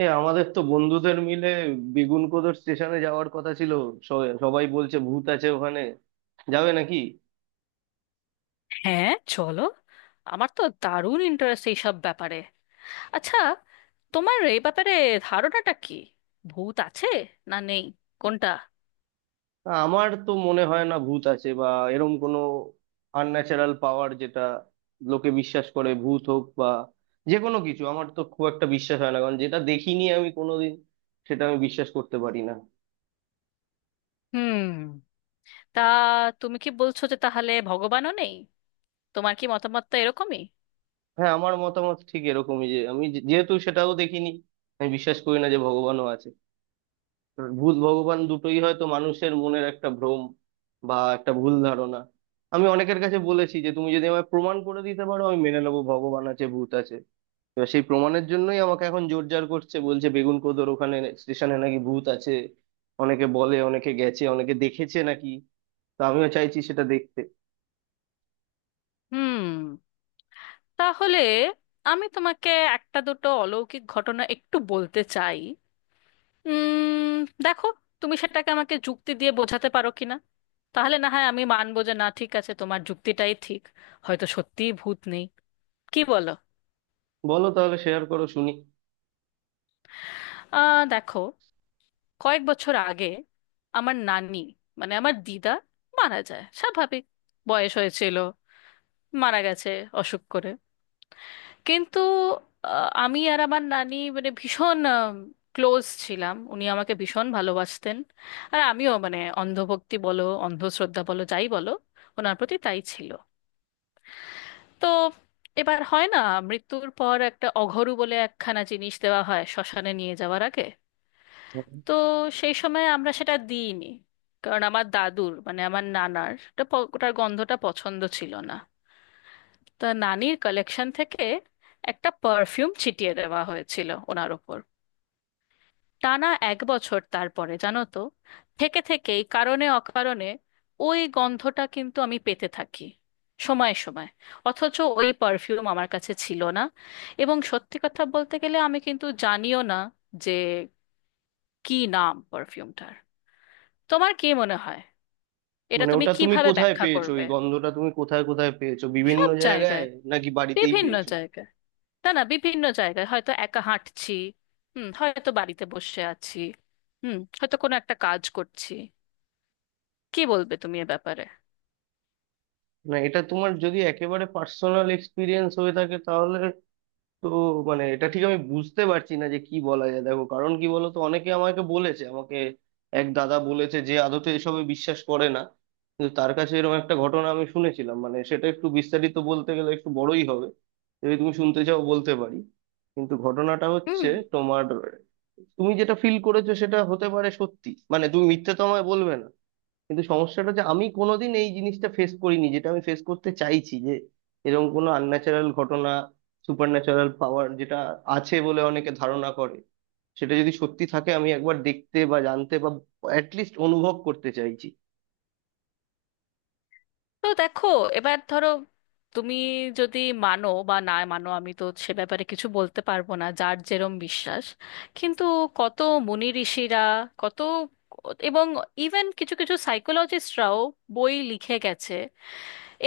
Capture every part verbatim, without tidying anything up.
এ আমাদের তো বন্ধুদের মিলে বেগুনকোদর স্টেশনে যাওয়ার কথা ছিল। স- সবাই বলছে ভূত আছে ওখানে, যাবে নাকি? হ্যাঁ, চলো। আমার তো দারুণ ইন্টারেস্ট এইসব ব্যাপারে। আচ্ছা, তোমার এই ব্যাপারে ধারণাটা কি? ভূত আছে না নেই? কোনটা? না, আমার তো মনে হয় না ভূত আছে বা এরম কোনো আনন্যাচারাল পাওয়ার, যেটা লোকে বিশ্বাস করে, ভূত হোক বা যে কোনো কিছু, আমার তো খুব একটা বিশ্বাস হয় না, কারণ যেটা দেখিনি আমি কোনোদিন, সেটা আমি বিশ্বাস করতে পারি না। হুম। তা তুমি কি বলছো যে তাহলে ভগবানও নেই? তোমার কি মতামতটা এরকমই? হ্যাঁ, আমার মতামত ঠিক এরকমই যে আমি যে- যেহেতু সেটাও দেখিনি, আমি বিশ্বাস করি না যে ভগবানও আছে। ভূত ভগবান দুটোই হয়তো মানুষের মনের একটা ভ্রম বা একটা ভুল ধারণা। আমি অনেকের কাছে বলেছি যে তুমি যদি আমায় প্রমাণ করে দিতে পারো, আমি মেনে নেবো ভগবান আছে, ভূত আছে। এবার সেই প্রমাণের জন্যই আমাকে এখন জোরজার করছে, বলছে বেগুন কোদোর ওখানে স্টেশনে নাকি ভূত আছে, অনেকে বলে, অনেকে গেছে, অনেকে দেখেছে নাকি। তো আমিও চাইছি সেটা দেখতে। হুম। তাহলে আমি তোমাকে একটা দুটো অলৌকিক ঘটনা একটু বলতে চাই। উম দেখো, তুমি সেটাকে আমাকে যুক্তি দিয়ে বোঝাতে পারো কিনা। তাহলে না হয় আমি মানবো যে না, ঠিক আছে, তোমার যুক্তিটাই ঠিক, হয়তো সত্যিই ভূত নেই। কি বলো? বলো তাহলে, শেয়ার করো শুনি। আহ দেখো, কয়েক বছর আগে আমার নানি মানে আমার দিদা মারা যায়। স্বাভাবিক, বয়স হয়েছিল, মারা গেছে অসুখ করে। কিন্তু আহ, আমি আর আমার নানি মানে ভীষণ ক্লোজ ছিলাম, উনি আমাকে ভীষণ ভালোবাসতেন। আর আমিও মানে অন্ধভক্তি বলো অন্ধশ্রদ্ধা বলো যাই বলো, ওনার প্রতি তাই ছিল। তো এবার হয় না, মৃত্যুর পর একটা অঘরু বলে একখানা জিনিস দেওয়া হয় শ্মশানে নিয়ে যাওয়ার আগে। হুম। তো সেই সময় আমরা সেটা দিইনি কারণ আমার দাদুর মানে আমার নানার ওটা প- ওটার গন্ধটা পছন্দ ছিল না। তা নানির কালেকশন থেকে একটা পারফিউম ছিটিয়ে দেওয়া হয়েছিল ওনার ওপর। টানা এক বছর, তারপরে জানো তো, থেকে থেকেই কারণে অকারণে ওই গন্ধটা কিন্তু আমি পেতে থাকি সময়ে সময়ে। অথচ ওই পারফিউম আমার কাছে ছিল না। এবং সত্যি কথা বলতে গেলে আমি কিন্তু জানিও না যে কি নাম পারফিউমটার। তোমার কি মনে হয়? এটা মানে তুমি ওটা তুমি কিভাবে কোথায় ব্যাখ্যা পেয়েছো? করবে? ওই গন্ধটা তুমি কোথায় কোথায় পেয়েছো, বিভিন্ন সব জায়গায় জায়গায়। নাকি বাড়িতেই বিভিন্ন পেয়েছো? জায়গায়। না, না, বিভিন্ন জায়গায়, হয়তো একা হাঁটছি, হুম, হয়তো বাড়িতে বসে আছি, হুম, হয়তো কোনো একটা কাজ করছি। কি বলবে তুমি এ ব্যাপারে? না, এটা তোমার যদি একেবারে পার্সোনাল এক্সপিরিয়েন্স হয়ে থাকে, তাহলে তো মানে এটা ঠিক আমি বুঝতে পারছি না যে কি বলা যায়। দেখো, কারণ কি বলতো, অনেকে আমাকে বলেছে, আমাকে এক দাদা বলেছে যে আদতে এসবে বিশ্বাস করে না, কিন্তু তার কাছে এরকম একটা ঘটনা আমি শুনেছিলাম। মানে সেটা একটু বিস্তারিত বলতে গেলে একটু বড়ই হবে, যদি তুমি শুনতে চাও বলতে পারি। কিন্তু ঘটনাটা হুম। হচ্ছে তোমার, তুমি যেটা ফিল করেছো সেটা হতে পারে সত্যি, মানে তুমি মিথ্যে তো আমায় বলবে না। কিন্তু সমস্যাটা যে আমি কোনোদিন এই জিনিসটা ফেস করিনি, যেটা আমি ফেস করতে চাইছি, যে এরকম কোনো আনন্যাচারাল ঘটনা, সুপার ন্যাচারাল পাওয়ার যেটা আছে বলে অনেকে ধারণা করে, সেটা যদি সত্যি থাকে, আমি একবার দেখতে বা জানতে বা অ্যাটলিস্ট অনুভব করতে চাইছি। তো দেখো, এবার ধরো, তুমি যদি মানো বা না মানো আমি তো সে ব্যাপারে কিছু বলতে পারবো না, যার যেরম বিশ্বাস। কিন্তু কত মুনি ঋষিরা, কত, এবং ইভেন কিছু কিছু সাইকোলজিস্টরাও বই লিখে গেছে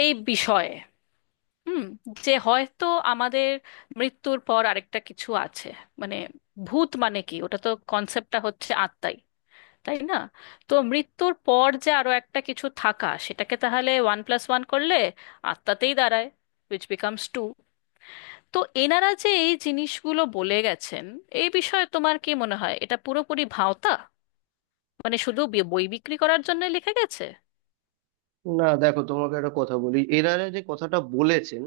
এই বিষয়ে। হুম। যে হয়তো আমাদের মৃত্যুর পর আরেকটা কিছু আছে। মানে ভূত মানে কি, ওটা তো কনসেপ্টটা হচ্ছে আত্মাই, তাই না? তো মৃত্যুর পর যে আরো একটা কিছু থাকা, সেটাকে তাহলে ওয়ান প্লাস ওয়ান করলে আত্মাতেই দাঁড়ায়, উইচ বিকামস টু। তো এনারা যে এই জিনিসগুলো বলে গেছেন এই বিষয়ে তোমার কি মনে হয়? এটা পুরোপুরি ভাওতা? মানে শুধু বি- বই বিক্রি করার জন্য লিখে গেছে? না দেখো, তোমাকে একটা কথা বলি, এনারা যে কথাটা বলেছেন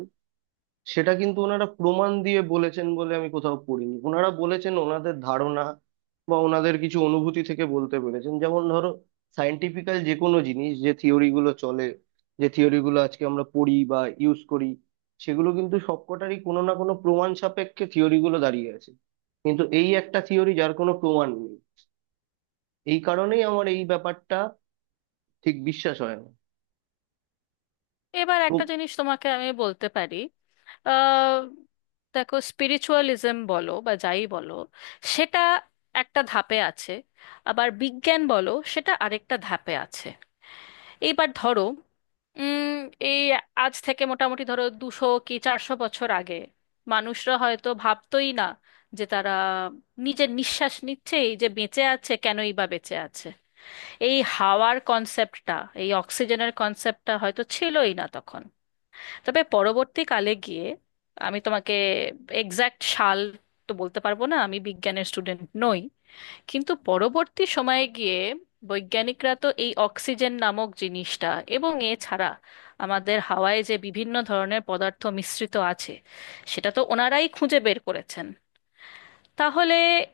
সেটা কিন্তু ওনারা প্রমাণ দিয়ে বলেছেন বলে আমি কোথাও পড়িনি। ওনারা বলেছেন ওনাদের ধারণা বা ওনাদের কিছু অনুভূতি থেকে বলতে পেরেছেন। যেমন ধরো, সায়েন্টিফিক্যাল যে কোনো জিনিস, যে থিওরি গুলো চলে, যে থিওরি গুলো আজকে আমরা পড়ি বা ইউজ করি, সেগুলো কিন্তু সবকটারই কোনো না কোনো প্রমাণ সাপেক্ষে থিওরি গুলো দাঁড়িয়ে আছে। কিন্তু এই একটা থিওরি যার কোনো প্রমাণ নেই, এই কারণেই আমার এই ব্যাপারটা ঠিক বিশ্বাস হয় না। এবার একটা জিনিস তোমাকে আমি বলতে পারি। আহ, দেখো, স্পিরিচুয়ালিজম বলো বা যাই বলো সেটা একটা ধাপে আছে, আবার বিজ্ঞান বলো সেটা আরেকটা ধাপে আছে। এইবার ধরো, উম এই আজ থেকে মোটামুটি ধরো দুশো কি চারশো বছর আগে মানুষরা হয়তো ভাবতোই না যে তারা নিজের নিঃশ্বাস নিচ্ছে। এই যে বেঁচে আছে, কেনই বা বেঁচে আছে, এই হাওয়ার কনসেপ্টটা, এই অক্সিজেনের কনসেপ্টটা হয়তো ছিলই না তখন। তবে পরবর্তীকালে গিয়ে, আমি তোমাকে এক্স্যাক্ট সাল তো বলতে পারবো না, আমি বিজ্ঞানের স্টুডেন্ট নই, কিন্তু পরবর্তী সময়ে গিয়ে বৈজ্ঞানিকরা তো এই অক্সিজেন নামক জিনিসটা এবং এছাড়া আমাদের হাওয়ায় যে বিভিন্ন ধরনের পদার্থ মিশ্রিত আছে, সেটা তো ওনারাই খুঁজে বের করেছেন। তাহলে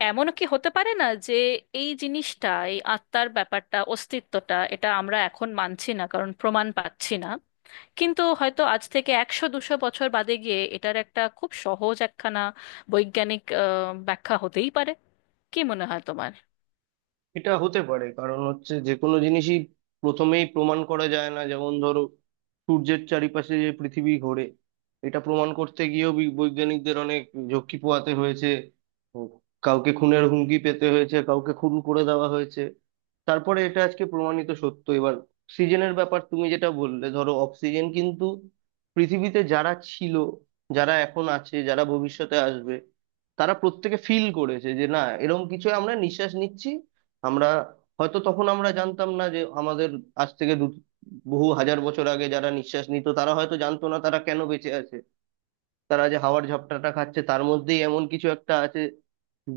এমন কি হতে পারে না যে এই জিনিসটা, এই আত্মার ব্যাপারটা, অস্তিত্বটা, এটা আমরা এখন মানছি না কারণ প্রমাণ পাচ্ছি না, কিন্তু হয়তো আজ থেকে একশো দুশো বছর বাদে গিয়ে এটার একটা খুব সহজ একখানা বৈজ্ঞানিক আহ, ব্যাখ্যা হতেই পারে। কি মনে হয় তোমার? এটা হতে পারে, কারণ হচ্ছে যে কোনো জিনিসই প্রথমেই প্রমাণ করা যায় না। যেমন ধরো, সূর্যের চারিপাশে যে পৃথিবী ঘোরে, এটা প্রমাণ করতে গিয়েও বি- বৈজ্ঞানিকদের অনেক ঝক্কি পোহাতে হয়েছে। ও, কাউকে খুনের হুমকি পেতে হয়েছে, কাউকে খুন করে দেওয়া হয়েছে, তারপরে এটা আজকে প্রমাণিত সত্য। এবার অক্সিজেনের ব্যাপার তুমি যেটা বললে, ধরো অক্সিজেন কিন্তু পৃথিবীতে যারা ছিল, যারা এখন আছে, যারা ভবিষ্যতে আসবে, তারা প্রত্যেকে ফিল করেছে যে না, এরকম কিছু আমরা নিঃশ্বাস নিচ্ছি। আমরা হয়তো তখন আমরা জানতাম না যে আমাদের আজ থেকে দু বহু হাজার বছর আগে যারা নিঃশ্বাস নিত তারা হয়তো জানতো না তারা কেন বেঁচে আছে, তারা যে হাওয়ার ঝাপটাটা খাচ্ছে তার মধ্যেই এমন কিছু একটা আছে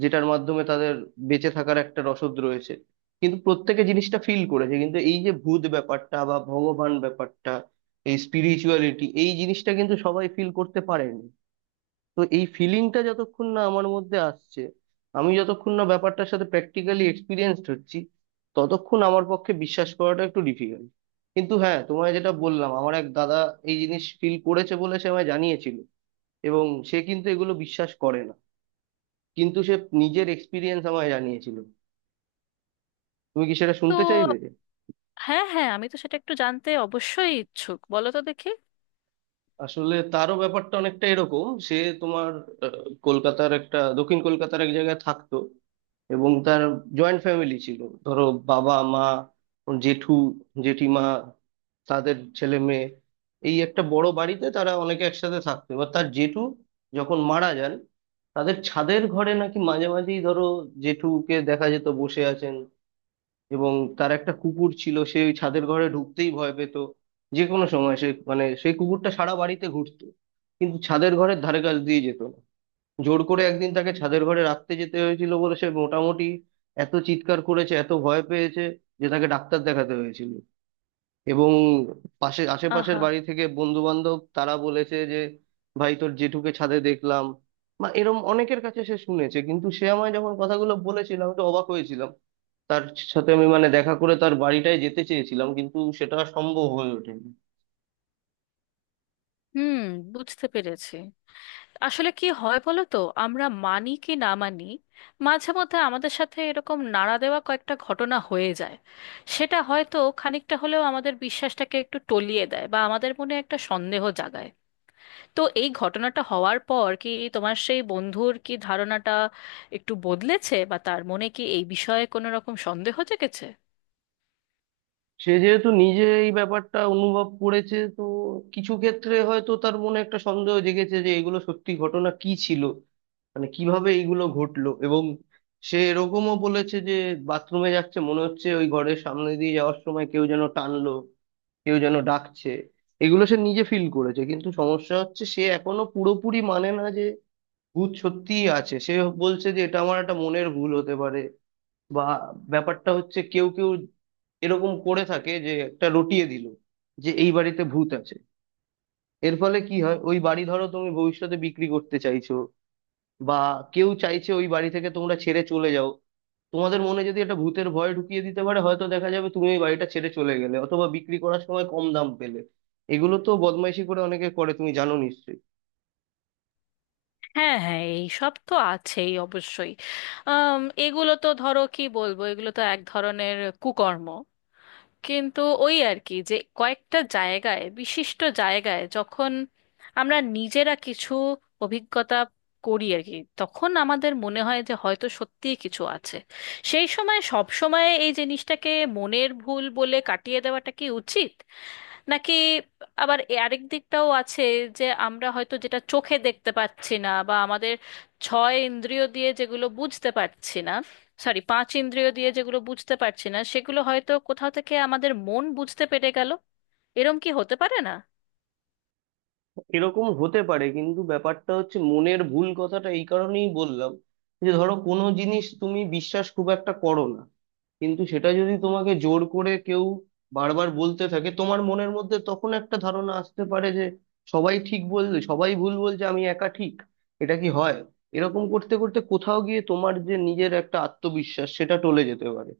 যেটার মাধ্যমে তাদের বেঁচে থাকার একটা রসদ রয়েছে। কিন্তু প্রত্যেকে জিনিসটা ফিল করেছে। কিন্তু এই যে ভূত ব্যাপারটা বা ভগবান ব্যাপারটা, এই স্পিরিচুয়ালিটি, এই জিনিসটা কিন্তু সবাই ফিল করতে পারেনি। তো এই ফিলিংটা যতক্ষণ না আমার মধ্যে আসছে, আমি যতক্ষণ না ব্যাপারটার সাথে প্র্যাকটিক্যালি এক্সপিরিয়েন্সড হচ্ছি, ততক্ষণ আমার পক্ষে বিশ্বাস করাটা একটু ডিফিকাল্ট। কিন্তু হ্যাঁ, তোমায় যেটা বললাম, আমার এক দাদা এই জিনিস ফিল করেছে বলে সে আমায় জানিয়েছিল, এবং সে কিন্তু এগুলো বিশ্বাস করে না, কিন্তু সে নিজের এক্সপিরিয়েন্স আমায় জানিয়েছিল। তুমি কি সেটা তো শুনতে চাইবে? হ্যাঁ, হ্যাঁ, আমি তো সেটা একটু জানতে অবশ্যই ইচ্ছুক, বলো তো দেখি। আসলে তারও ব্যাপারটা অনেকটা এরকম, সে তোমার আহ, কলকাতার একটা দক্ষিণ কলকাতার এক জায়গায় থাকতো, এবং তার জয়েন্ট ফ্যামিলি ছিল। ধরো বাবা মা, জেঠু, জেঠিমা, তাদের ছেলে মেয়ে, এই একটা বড় বাড়িতে তারা অনেকে একসাথে থাকতো। এবার তার জেঠু যখন মারা যান, তাদের ছাদের ঘরে নাকি মাঝে মাঝেই ধরো জেঠুকে দেখা যেত বসে আছেন, এবং তার একটা কুকুর ছিল, সে ওই ছাদের ঘরে ঢুকতেই ভয় পেত। যে কোনো সময় সে মানে সেই কুকুরটা সারা বাড়িতে ঘুরতো, কিন্তু ছাদের ঘরের ধারে কাছ দিয়ে যেত না। জোর করে একদিন তাকে ছাদের ঘরে রাখতে যেতে হয়েছিল বলে সে মোটামুটি এত চিৎকার করেছে, এত ভয় পেয়েছে যে তাকে ডাক্তার দেখাতে হয়েছিল। এবং পাশে আশেপাশের আহা। বাড়ি থেকে বন্ধু বান্ধব তারা বলেছে যে ভাই তোর জেঠুকে ছাদে দেখলাম, বা এরম অনেকের কাছে সে শুনেছে। কিন্তু সে আমায় যখন কথাগুলো বলেছিল আমি তো অবাক হয়েছিলাম। তার সাথে আমি মানে দেখা করে তার বাড়িটায় যেতে চেয়েছিলাম, কিন্তু সেটা সম্ভব হয়ে ওঠেনি। হুম। বুঝতে পেরেছি। আসলে কি হয় বলো তো, আমরা মানি কি না মানি, মাঝে মধ্যে আমাদের সাথে এরকম নাড়া দেওয়া কয়েকটা ঘটনা হয়ে যায়। সেটা হয়তো খানিকটা হলেও আমাদের বিশ্বাসটাকে একটু টলিয়ে দেয় বা আমাদের মনে একটা সন্দেহ জাগায়। তো এই ঘটনাটা হওয়ার পর কি তোমার সেই বন্ধুর কি ধারণাটা একটু বদলেছে, বা তার মনে কি এই বিষয়ে কোনো রকম সন্দেহ জেগেছে? সে যেহেতু নিজে এই ব্যাপারটা অনুভব করেছে তো কিছু ক্ষেত্রে হয়তো তার মনে একটা সন্দেহ জেগেছে যে এগুলো সত্যি ঘটনা কি ছিল, মানে কিভাবে এগুলো ঘটলো। এবং সে এরকমও বলেছে যে বাথরুমে যাচ্ছে, মনে হচ্ছে ওই ঘরের সামনে দিয়ে যাওয়ার সময় কেউ যেন টানলো, কেউ যেন ডাকছে। এগুলো সে নিজে ফিল করেছে, কিন্তু সমস্যা হচ্ছে সে এখনো পুরোপুরি মানে না যে ভূত সত্যিই আছে। সে বলছে যে এটা আমার একটা মনের ভুল হতে পারে, বা ব্যাপারটা হচ্ছে কেউ কেউ এরকম করে থাকে যে একটা রটিয়ে দিল যে এই বাড়িতে ভূত আছে। এর ফলে কি হয়, ওই বাড়ি ধরো তুমি ভবিষ্যতে বিক্রি করতে চাইছো, বা কেউ চাইছে ওই বাড়ি থেকে তোমরা ছেড়ে চলে যাও, তোমাদের মনে যদি একটা ভূতের ভয় ঢুকিয়ে দিতে পারে, হয়তো দেখা যাবে তুমি ওই বাড়িটা ছেড়ে চলে গেলে অথবা বিক্রি করার সময় কম দাম পেলে। এগুলো তো বদমাইশি করে অনেকে করে, তুমি জানো নিশ্চয়ই। হ্যাঁ, হ্যাঁ, এই সব তো আছেই অবশ্যই। আম, এগুলো তো ধরো কি বলবো, এগুলো তো এক ধরনের কুকর্ম। কিন্তু ওই আর কি, যে কয়েকটা জায়গায়, বিশিষ্ট জায়গায়, যখন আমরা নিজেরা কিছু অভিজ্ঞতা করি আর কি, তখন আমাদের মনে হয় যে হয়তো সত্যিই কিছু আছে। সেই সময় সব সময় এই জিনিসটাকে মনের ভুল বলে কাটিয়ে দেওয়াটা কি উচিত? নাকি আবার এ- আরেক দিকটাও আছে যে আমরা হয়তো যেটা চোখে দেখতে পাচ্ছি না বা আমাদের ছয় ইন্দ্রিয় দিয়ে যেগুলো বুঝতে পারছি না, সরি, পাঁচ ইন্দ্রিয় দিয়ে যেগুলো বুঝতে পারছি না, সেগুলো হয়তো কোথাও থেকে আমাদের মন বুঝতে পেরে গেল, এরম কি হতে পারে না? এরকম হতে পারে, কিন্তু ব্যাপারটা হচ্ছে মনের ভুল কথাটা এই কারণেই বললাম, যে ধরো কোনো জিনিস তুমি বিশ্বাস খুব একটা করো না, কিন্তু সেটা যদি তোমাকে জোর করে কেউ বারবার বলতে থাকে, তোমার মনের মধ্যে তখন একটা ধারণা আসতে পারে যে সবাই ঠিক বললে, সবাই ভুল বলছে আমি একা ঠিক, এটা কি হয়? এরকম করতে করতে কোথাও গিয়ে তোমার যে নিজের একটা আত্মবিশ্বাস সেটা টলে যেতে পারে।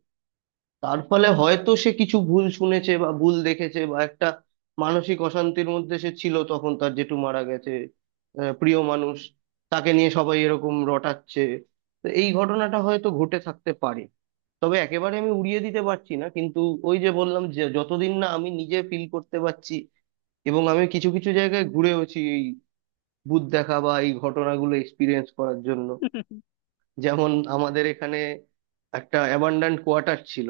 তার ফলে হয়তো সে কিছু ভুল শুনেছে বা ভুল দেখেছে, বা একটা মানসিক অশান্তির মধ্যে সে ছিল, তখন তার জেঠু মারা গেছে, আহ, প্রিয় মানুষ, তাকে নিয়ে সবাই এরকম রটাচ্ছে, তো এই ঘটনাটা হয়তো ঘটে থাকতে পারে। তবে একেবারে আমি উড়িয়ে দিতে পারছি না, কিন্তু ওই যে বললাম যে যতদিন না আমি নিজে ফিল করতে পারছি। এবং আমি কিছু কিছু জায়গায় ঘুরেওছি এই ভূত দেখা বা এই ঘটনাগুলো এক্সপিরিয়েন্স করার জন্য। যেমন আমাদের এখানে একটা অ্যাবান্ডান্ট কোয়ার্টার ছিল,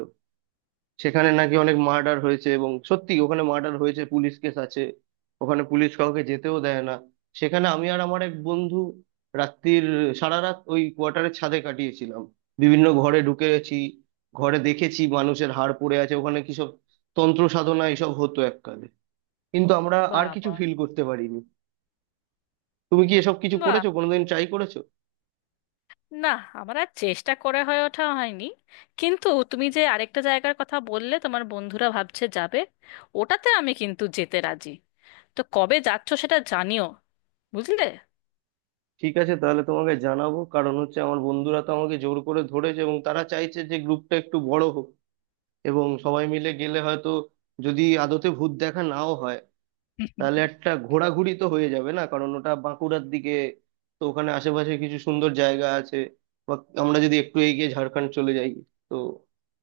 সেখানে নাকি অনেক মার্ডার হয়েছে, এবং সত্যি ওখানে মার্ডার হয়েছে, পুলিশ কেস আছে, ওখানে পুলিশ কাউকে যেতেও দেয় না। সেখানে আমি আর আমার এক বন্ধু রাত্রির সারা রাত ওই কোয়ার্টারের ছাদে কাটিয়েছিলাম, বিভিন্ন ঘরে ঢুকেছি, ঘরে দেখেছি মানুষের হাড় পড়ে আছে, ওখানে কি সব তন্ত্র সাধনা এসব হতো এককালে। কিন্তু আমরা আর কিছু বাবা। ফিল করতে পারিনি। তুমি কি এসব কিছু বাহ। করেছো, কোনোদিন ট্রাই করেছো? না, আমার আর চেষ্টা করে হয়ে ওঠা হয়নি। কিন্তু তুমি যে আরেকটা জায়গার কথা বললে, তোমার বন্ধুরা ভাবছে যাবে, ওটাতে আমি কিন্তু যেতে রাজি। তো কবে যাচ্ছ সেটা জানিও, বুঝলে? ঠিক আছে, তাহলে তোমাকে জানাবো, কারণ হচ্ছে আমার বন্ধুরা তো আমাকে জোর করে ধরেছে, এবং তারা চাইছে যে গ্রুপটা একটু বড় হোক, এবং সবাই মিলে গেলে হয়তো, যদি আদতে ভূত দেখা নাও হয়, তাহলে একটা ঘোরাঘুরি তো হয়ে যাবে না, কারণ ওটা বাঁকুড়ার দিকে, তো ওখানে আশেপাশে কিছু সুন্দর জায়গা আছে, বা আমরা যদি একটু এগিয়ে ঝাড়খণ্ড চলে যাই, তো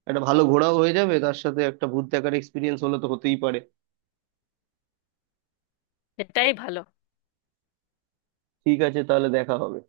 একটা ভালো ঘোরাও হয়ে যাবে, তার সাথে একটা ভূত দেখার এক্সপিরিয়েন্স হলে তো হতেই পারে। এটাই ভালো। ঠিক আছে, তাহলে দেখা হবে।